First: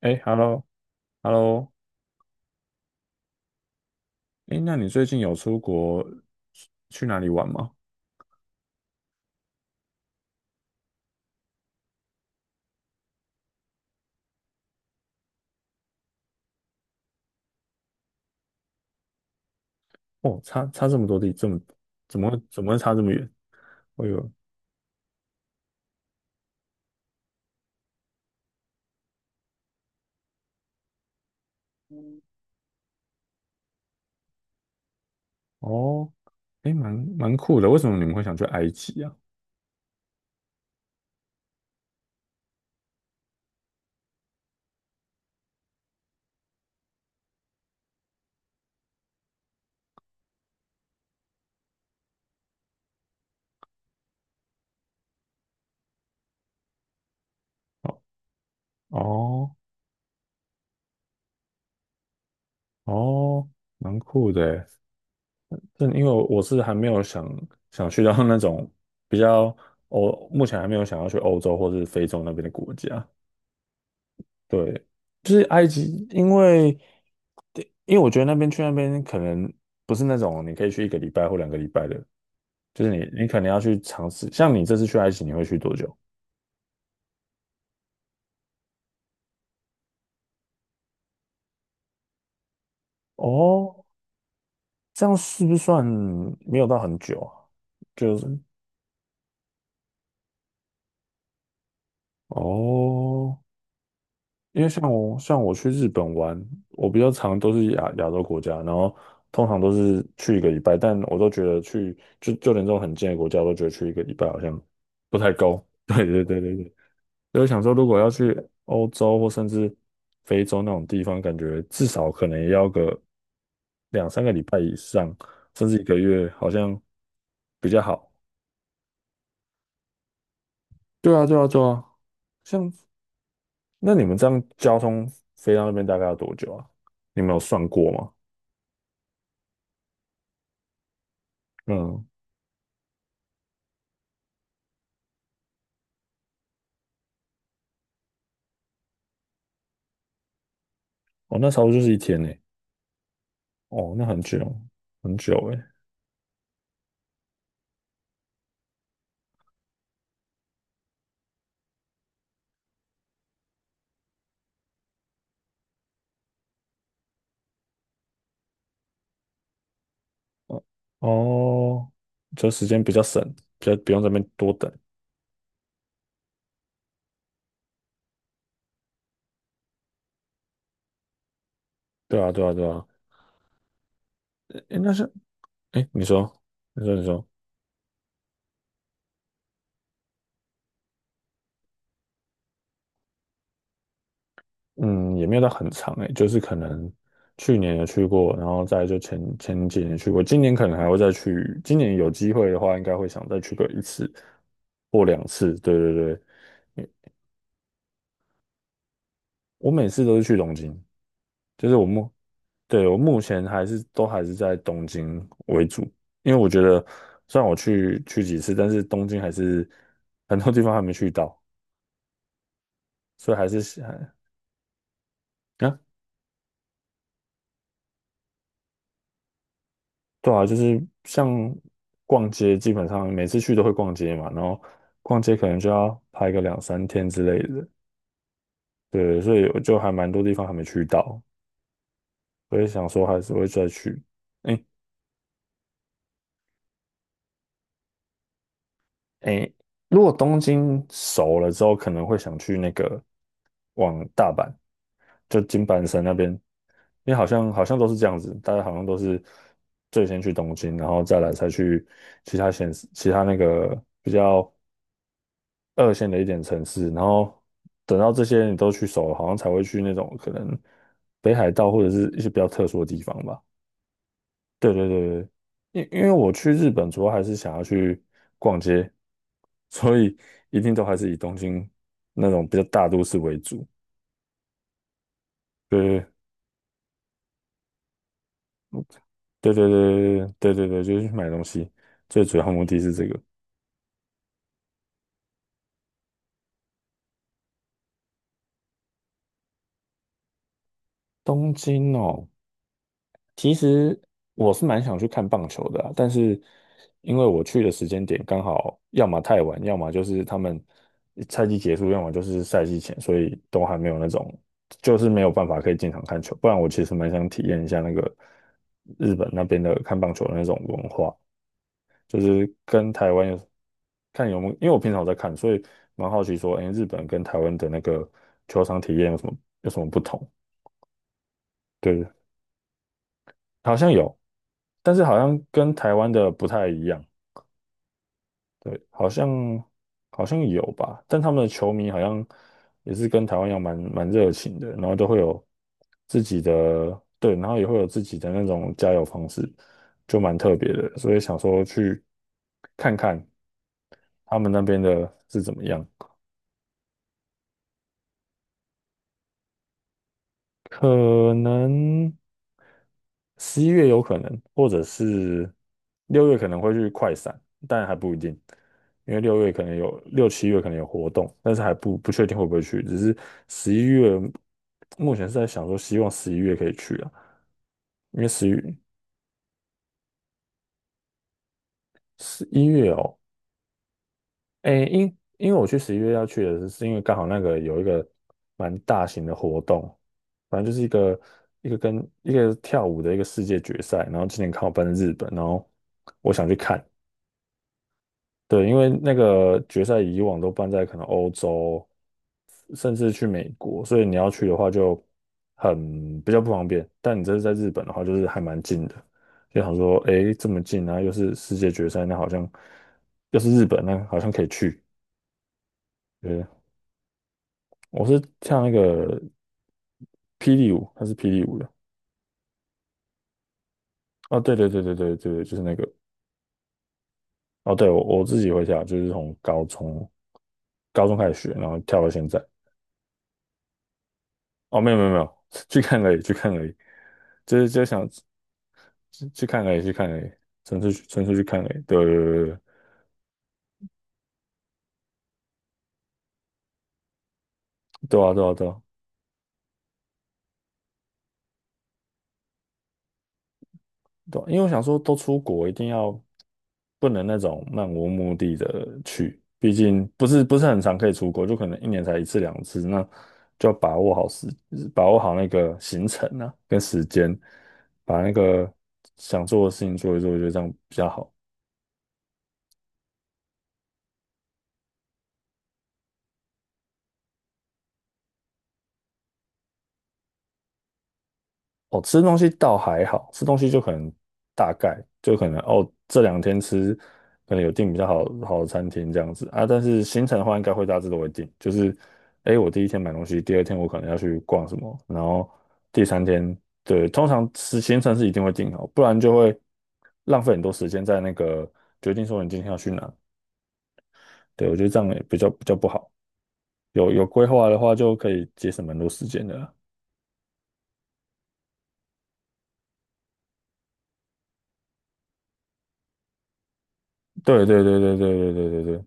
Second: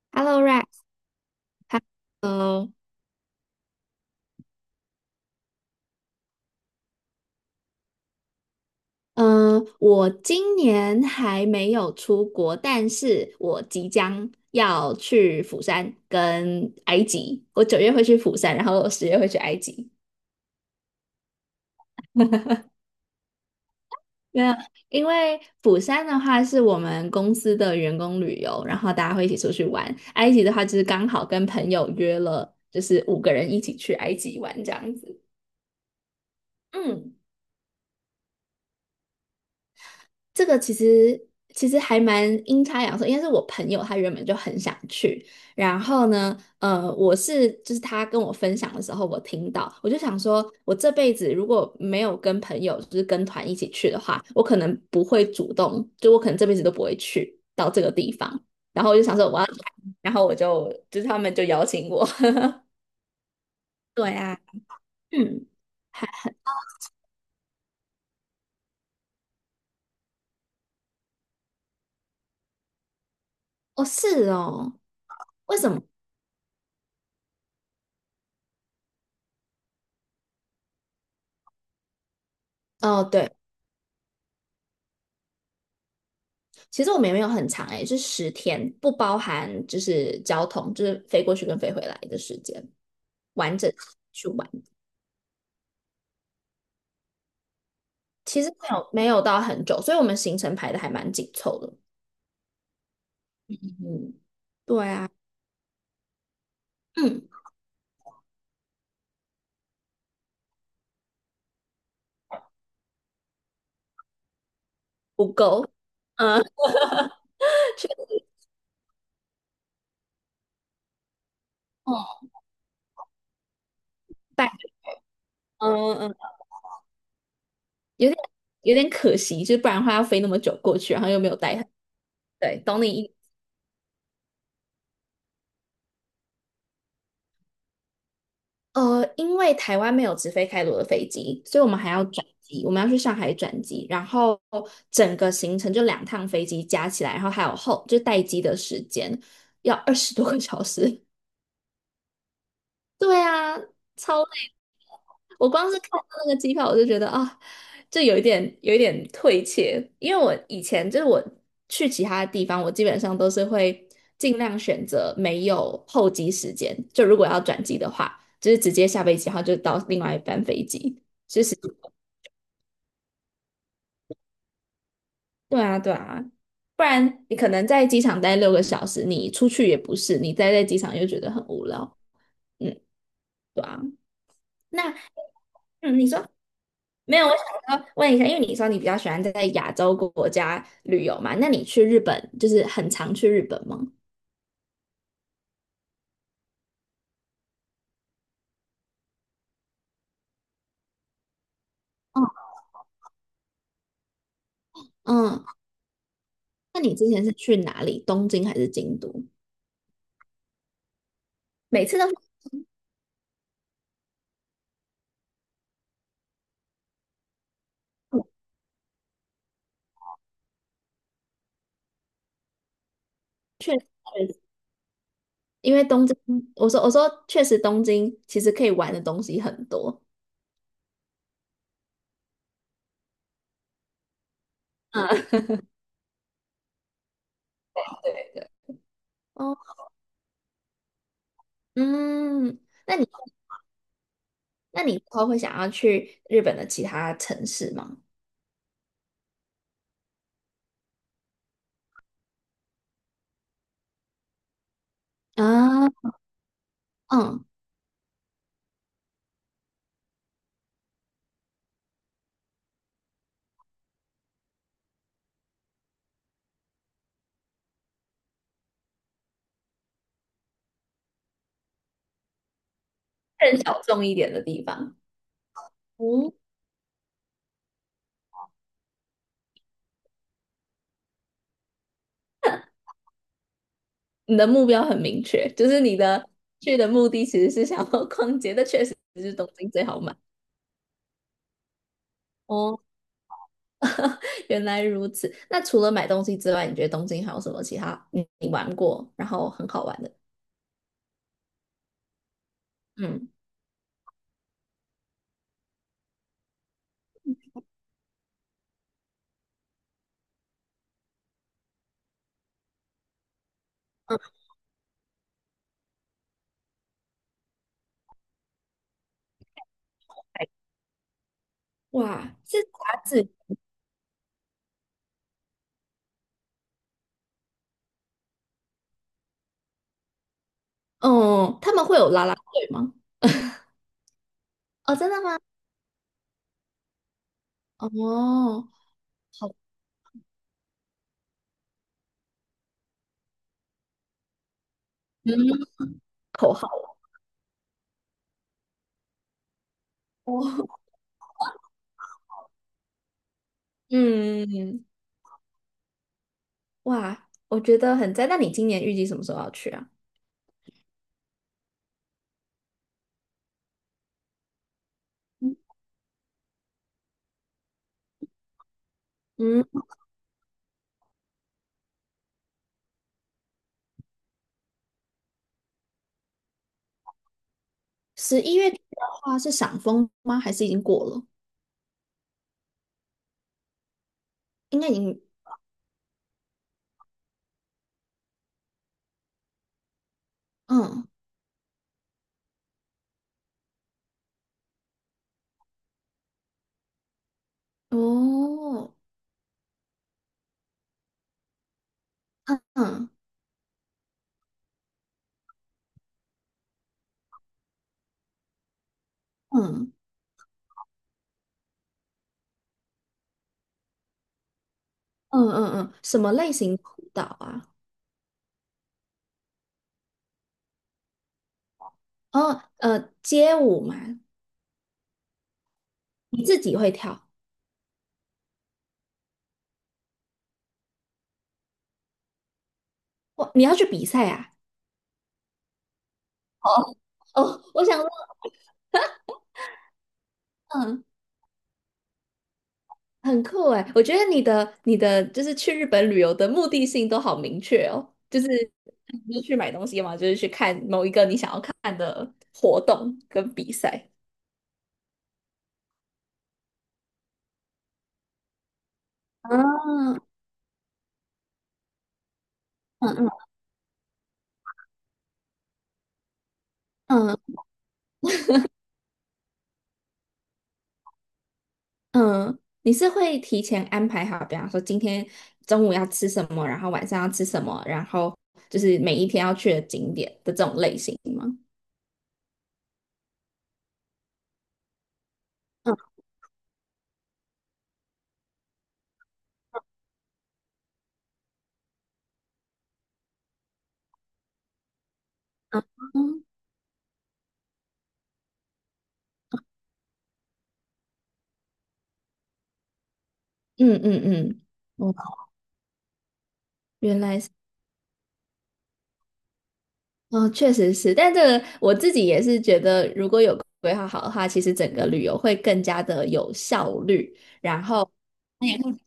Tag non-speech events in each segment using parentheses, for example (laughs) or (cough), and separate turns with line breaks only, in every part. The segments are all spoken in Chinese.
哎
Hello Rex，
，hello，hello，
Hello，
哎，那你最近有出国去哪里玩吗？
嗯，我今年还没有出国，但是我即将要去釜山跟埃及。我9月会去釜山，然后10月会去埃及。
哦，差这么多地，怎么会差这么远？哎呦，
没有，因为釜山的话是我们公司的员工旅游，然后大家会一起出去玩。埃及的话就是刚好跟朋友约了，就是5个人一起去埃及玩这样子。
哦，哎，蛮
嗯。
蛮酷的。为什么你们会想去埃及啊？
这个其实还蛮阴差阳错，应该是我朋友他原本就很想去，然后呢，就是他跟我分享的时候，我听到，我就想说，我这辈子如果没有跟朋友就是跟团一起去的话，我可能不会主动，就我可能这辈子都不会去到这个
哦
地方，然后我就想说我要来
哦
然后我就是他们就邀请我，
哦，
(laughs)
蛮
对
酷
啊，
的诶。
嗯，
但因为
还
我是还没有想去到那种比较目前还没有想要去欧洲或是非洲那边的国家，
哦是哦，
对，就是
为
埃
什么？
及，因为我觉得去那边可能不是那种你可以去一个礼拜或两个礼拜的，就是
哦
你
对。
可能要去尝试。像你这次去埃及，你会去多久？
其实我们也没有很长诶、欸是10天，不包含就是交通，就是飞过去跟飞回来的时间，完整
哦，
去玩。
这样是不是算没有到很久啊？就是
其实没有到很久，所以我们行程排的还蛮紧凑的。
哦，
嗯，
因为
对啊，
像我去日本玩，我比较
嗯，
常都是亚洲国家，然后通常都是去一个礼拜，但我都觉得就连这种很近的国家，我都觉得去一个礼拜好像不太
不
够。
够，
(laughs) 对对对
嗯，
对对。就是想说，
(laughs)
如
去
果要去欧洲或甚至非洲那种地方，感觉至
哦，
少可能也要个两三个礼
拜，
拜以上，甚至一个
嗯嗯，
月，好像比较好。
有点有点可惜，就是不然的话要飞那么久过去，然后
对
又
啊，
没有
对啊，
带
对
很，
啊。
对，
像
懂你意
那你们这样交通飞到那边大概要多久啊？你们有算过吗？
因为台湾没有直飞开罗的飞机，所以我们还要
嗯，
转机，我们要去上海转机，然后整个行程就2趟飞机加起来，然后还有后就待机的时间要20多个小时，
哦，那差不多就是一天呢。
对啊，
哦，那很
超累。
久，很久
我
诶。
光是看到那个机票，我就觉得啊，就有一点退怯，因为我以前就是我去其他地方，我基本上都是会尽量选择没有候机时间，就如果要转机的话，就是直接下飞机，然后就到另外一班
哦，
飞机。其实，
哦，就时间比较省，比较不用在那边多等。
对啊，对啊，不然你可能在机场待6个小时，你出去也不是，你待在机场又觉得很无聊。
对啊，对啊，对
嗯，
啊。诶，
那
那是，诶，
嗯，
你
你
说，
说。
你说，你
没
说。
有，我想要问一下，因为你说你比较喜欢在亚洲国家旅游嘛，那你去日本就是很常去日本吗？
嗯，也没有到很长诶，就是可能去年有去过，然后再来就前几年去过，今年可能还会再去，今年有
嗯
机会的话，应该会想再去个一次或两
嗯，
次。对对对，
那你之前是去哪里？东京还是京都？
我每次都是去东京，就是
每次都是
对，我目前都还是在东京为主，因为我觉得虽然我去
这
去
么
几次，但是东京还是很多地方还没去到，所以还是想啊。
去，因为东京，我说确实东京其实可以玩的东西很多。
对啊，就是像逛街，基本上每次去都会逛街嘛，然后逛街
嗯
可能就要拍个两三天之类的，对，所以
哦
我就还蛮多地方还没去到，
嗯，
所以想
那你
说还是会再去。哎
那你以后会想要去日本的其他城市吗？
哎，如果东京熟了之后，可能会想去那个往大阪，就金板
啊
神那边，因为好
嗯，
像好像都是这样子，大家好像都是最先去东京，然后再来才去其他县市，其他那个比较。二线的一点城市，然后等到这些你都去熟了，好像才会去那种可能北海道或者是一些比较特殊的地方吧。
更小众一点的地
对对
方。
对对，因为我
嗯。
去日本主要还是想要去逛街，所以一定都还是以东京那种比较大都市为主。
你的目标很明确，就是你
对
的去的目的其实是想要逛街，(laughs) 但确实是东
对对
京最好买。
对对对对对对，就是去买东西，最主要目的
哦，
是这个。
(laughs) 原来如此。那除了买东西之外，你觉得东京还有什么其他你玩过，然后很好玩的？
东京哦，
嗯
其实我是蛮想去看棒球的啊，但是因为我去的时间点刚好要么太晚，要么就是他们赛季结束，要么就是赛季前，所以都还没有那
嗯，
种，就是没有办法可以进场看球。不然我其实蛮想体验一下那个日本那边的看棒球的那种文化，就
哇，
是
是
跟
杂
台湾
志。
有有没有，因为我平常有在看，所以蛮好奇说，哎，日本跟台湾的那个球场体验有什么不同？
哦，他们会有
对。
拉拉队吗？
好像有，但
哦，
是
真
好
的吗？
像跟台湾的不太一样。
哦，
对，
好，
好像有吧，但他们的球迷好像也是跟台湾一样蛮热情的，然后都会
嗯，
有
(laughs)
自己
口号
的，对，然后也会有自己的那种加油方式，就蛮特别
哦，
的，所以想说去看看他们那边
嗯，
的是怎么样。
哇，我觉得很赞。那你今年预计什么时候要去啊？
可能十一月有可能，或者是
嗯。
六月可能会去快闪，但还不一定，因为六七月可能有活动，但是还不确定会不会去，只是十一月目前是在想说，希望十一月可以去啊，因为
十
十一
一月底的话是赏枫吗？还是已经过了？
十一月哦，
应
诶，
该已
因
经，
因为我去十一月要去的是，是因为刚好那个有一个蛮大型的活动，反正就是
嗯，
一个跟一个跳舞的一个世界决赛，然后今年看我办在日本，然后我想去看，对，因为
哦，
那个决赛以往都办在可能欧洲，
嗯
甚
嗯
至去美国，所以你要去的话就比较不方便，但你这是在日本的话，就是还蛮近的。就想
嗯
说，诶，这么近啊，又是世界决赛，那好像又是日本，那好像可以去。
嗯嗯嗯，什么
对，
类型舞蹈啊？
我是跳那个霹雳舞，它是霹雳舞的。
哦，街舞嘛，
哦，对对对对对对对就是那个。
你自己会跳？
哦，对，我自己会跳，就是从高中开始学，然后跳到现在。
哇，你要去比赛啊？
哦，没有没有没有，(laughs) 去看而已，去看而已，
哦
就
哦，
是就
我想
想
说，
去看而已，去看而已，纯粹去
嗯，
纯粹去看而已。对对对对对，
很酷哎，我觉得你的就是去日本旅游的目的性都好明确哦，
对啊
就
对
是
啊对啊，
不是去买东西嘛，就是去看某一个你想要看的活动跟比赛。
对啊因为我想说，都出国一定要不能那种漫无目的的去，毕
嗯
竟不是很常可以出国，就可能一年才一次两次，那
嗯嗯
就要把握好那个行程啊，跟时
嗯
间，把那个想做的事情做一做，我觉得这样比较好。
嗯，你是会提前安排好，比方说今天中午要吃什么，然后晚上要吃什么，然后就是每一天要去的景点的这种类型吗？
哦，吃东西倒还好，吃东西就可能大概就可能哦，这两天吃可能有订比较好的餐厅这样子啊，但是行程的话应该会大致都会定，就是诶，我第一天买东西，第二天我可能要去逛什么，然后
嗯
第三
嗯
天对，通常行程是一定会定好，不然就会浪费很多时间在那个决定说你今天要去哪，
嗯嗯嗯，
对，我觉得这样
哦，
也比较不好，有
原
有
来
规
是，
划的话就可以节省蛮多时间的啦。
哦，确实是，但这个我自己也是觉得，如果有规划好的话，其实整个旅游会更加的有效率，
对对
然
对
后。
对对对对
也
对对，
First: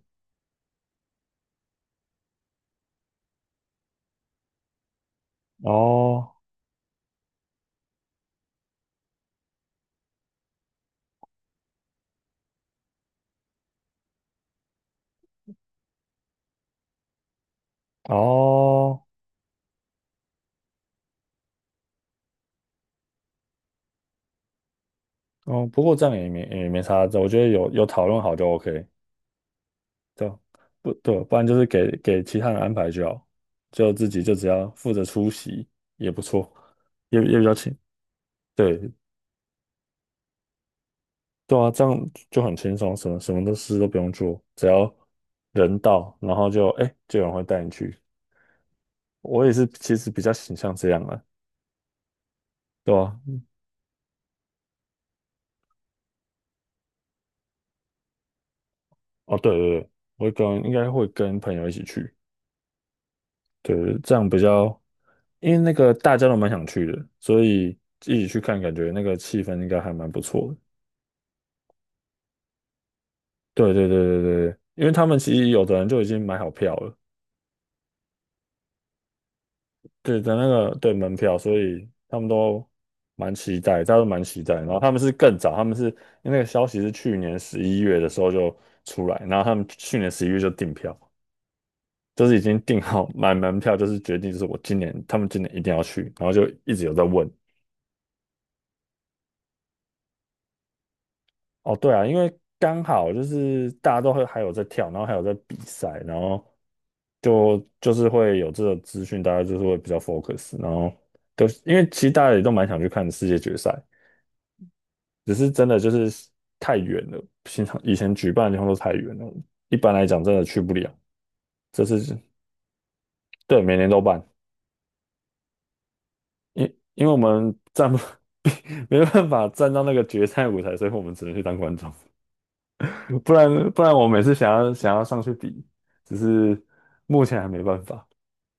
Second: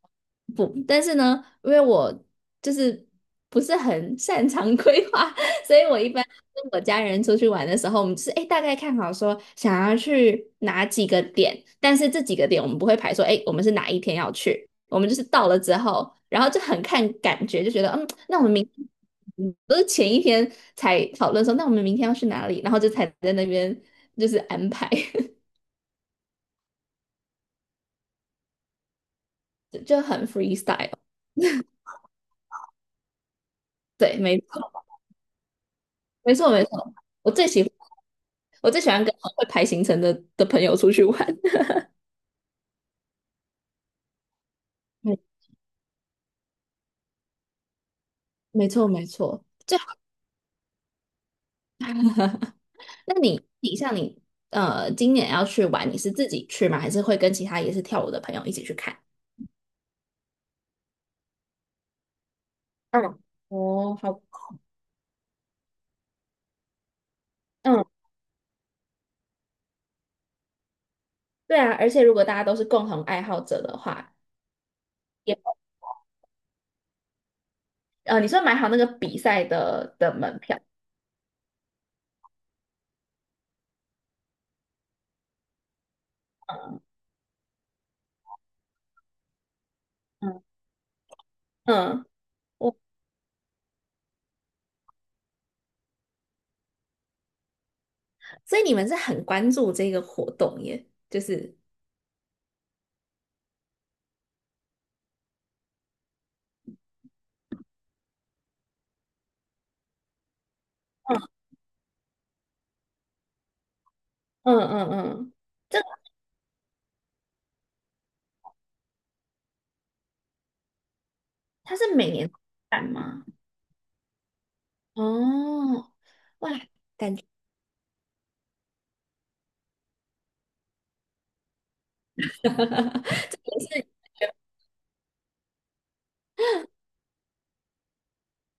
不，但是呢，因为我就是不是很擅长 (laughs) 规划，所以我一般
哦。
跟我家人出去玩的时候，我们就是哎大概看好说想要去哪几个点，但是这几个点我们不会排说哎我们是哪一天要去，我们就是到了之后，然后就很看感觉，就觉得嗯，那我们明
哦，
嗯都是前一天才讨论说那我们明天要去哪里，然后就才在那边就是安排，
哦，不过这样也没啥，这我觉得有讨论好就 OK，
(laughs) 就很
对，
freestyle。
不对，不然就是给其他人安排就好，就自
对，
己就
没
只要
错，
负责出席也不
没错，
错，
没错，
也
我
也比
最
较
喜欢。
轻，
我最喜
对
欢跟会排行程的朋友出去玩。
对
(laughs)
啊，这样就很轻松，什么都事都不用做，只要
没
人到，然后就哎就有人会带你去。
没错没
我
错，
也是，
就
其实比较倾向这样啊，对
那
啊，
你你像你呃，今年要去玩，你是自己去吗？还是会跟其他也是跳舞的朋友一起去看？
哦对对对，我应该会跟朋友一起去，
嗯，哦，
对，这
好，
样比较，因为那个大家都蛮想去的，所以
嗯，
一起去看，感觉那个气氛应该还蛮不错的。
对啊，而且如果大家都是共同爱好者
对
的
对
话，
对对对，因为他们其
也
实有的人就已经买好票了，
你说买好那个比赛的
对的
门
那
票，
个对门票，所以他们都蛮期待，大家都蛮期待。然后他们是更早，他们是因为那个消息是去年十一月的时候就出来，然后他们去年十一月
嗯
就订票，
嗯，
就是已经
我
订好买门票，就是决定就是我今年他们今年一定要去，然后就一直有在问。
所以你们是很关注这个活动耶，就是
哦，对啊，因为刚好就是大家都会还有在跳，然后还有在比赛，然后就是会有这个资讯，大家就是会比较 focus，然后都因为其实大家也都蛮想去看世界决赛，
嗯嗯嗯
只
嗯，
是真的
这个
就是太远了，平常以前举办的地方都太远了，一般来讲真的去不了。
它
这
是
是
每年办吗？
对每年都办，
哦，哇，
因为我们站不 (laughs) 没办法站到那个决赛舞台，所以我们只能去当观众。
(laughs)
不
这也
然不
是，
然我每次想要上去比，只是目前还没办法。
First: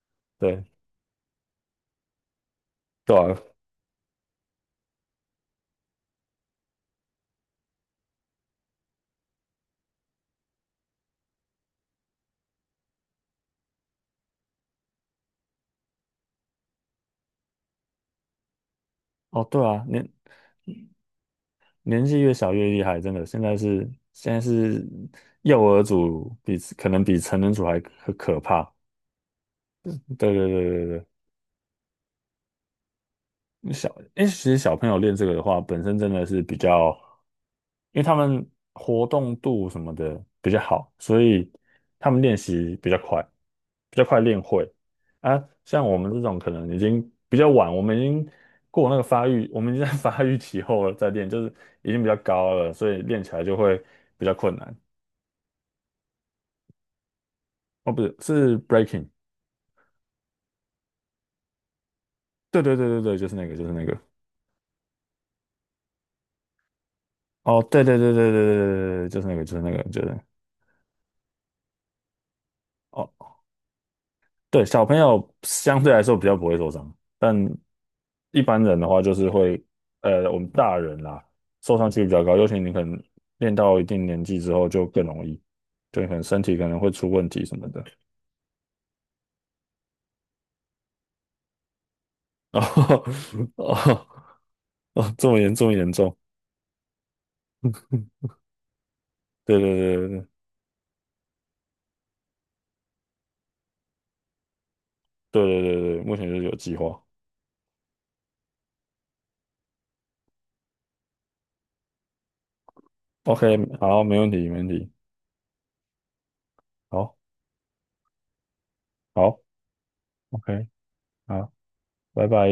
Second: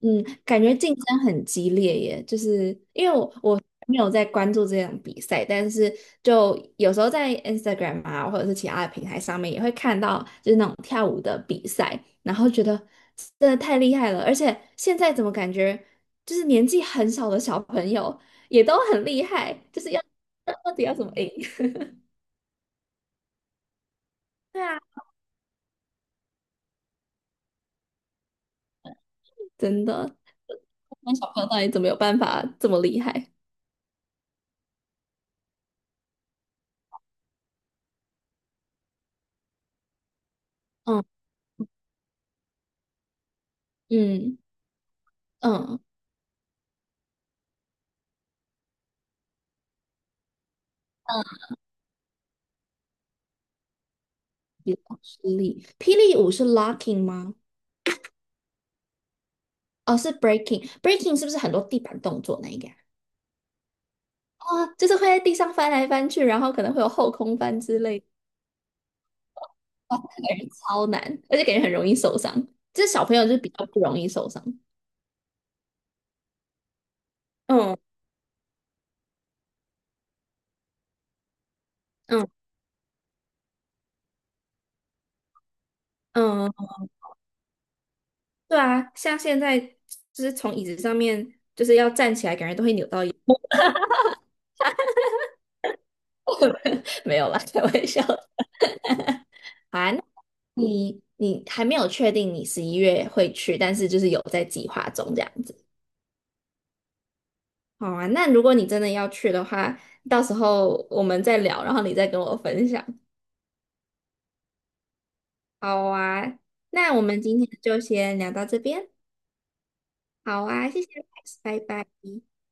嗯，感
对
觉竞争很激烈耶，就是因
对
为我
啊，
我没有在关注这种比赛，但是就有时候在 Instagram 啊，或者是其他的平台上面也会看到，就是那种跳舞的比赛，然后觉得真的太厉害了，而且现在怎么感觉就是年纪很小的小朋友也都很厉
哦
害，
对
就
啊，
是要
年
到底要怎么赢？(laughs)
年纪越小越厉害，真的。现在是现在
对啊，
是幼儿组比可能比成人组还可怕。
真的，
对对对对
那小朋友到底怎么有办法这么厉害？
对，因为其实小朋友练这个的话，本身真的是比较。因为他们活动度什么的比较好，
嗯
所以他们练习比较快，比较快
嗯
练会。啊，
嗯。
像我们这种可能已经比较晚，我们已经过那个发育，我们已经在 (laughs) 发育期后了再练，就是已经比较高了，所以练起来就会比较困难。
霹霹雳舞是 locking 吗？
哦，不是，是 breaking。
哦，是 breaking，breaking 是不是很多地板动作那一
对
个
对对对对，就是那个，就是那个。
啊，哦，就是会在地上翻来翻去，然后可能会有后空翻
哦，
之
对对
类的。
对对对对对，对就是那个，就是那个，
哇，
就是那个。
那感觉超难，而且感觉很容易受伤。这小
哦
朋友就比较不容易受伤。
对，小朋友相对来说比较不会受伤，但
嗯
一般人的话就是会，我们大人啦，受伤几率比较
嗯
高，尤其你可能练到一定年纪之后就更容易，就你可能身
嗯，
体可能会出问题什么的。
对啊，像现在就是从椅子上面就是要站起来，感觉都会扭到腰
(laughs) 哦哦哦，这么严重，
(laughs) 没有啦，开玩笑的。(laughs)
对对
好啊，那
对
你还没有确定你十一月会去，但是就是有在计划中这样
对
子。
对对对对，目前就是有计划。
好啊，那如果你真的要去的话，到时候我们再聊，然后你再跟我分享。
OK，好，没问题没问题，
好啊，那我
好，
们今天就先聊到这边。
好
好
，OK，
啊，谢谢
好，
拜拜。
拜拜。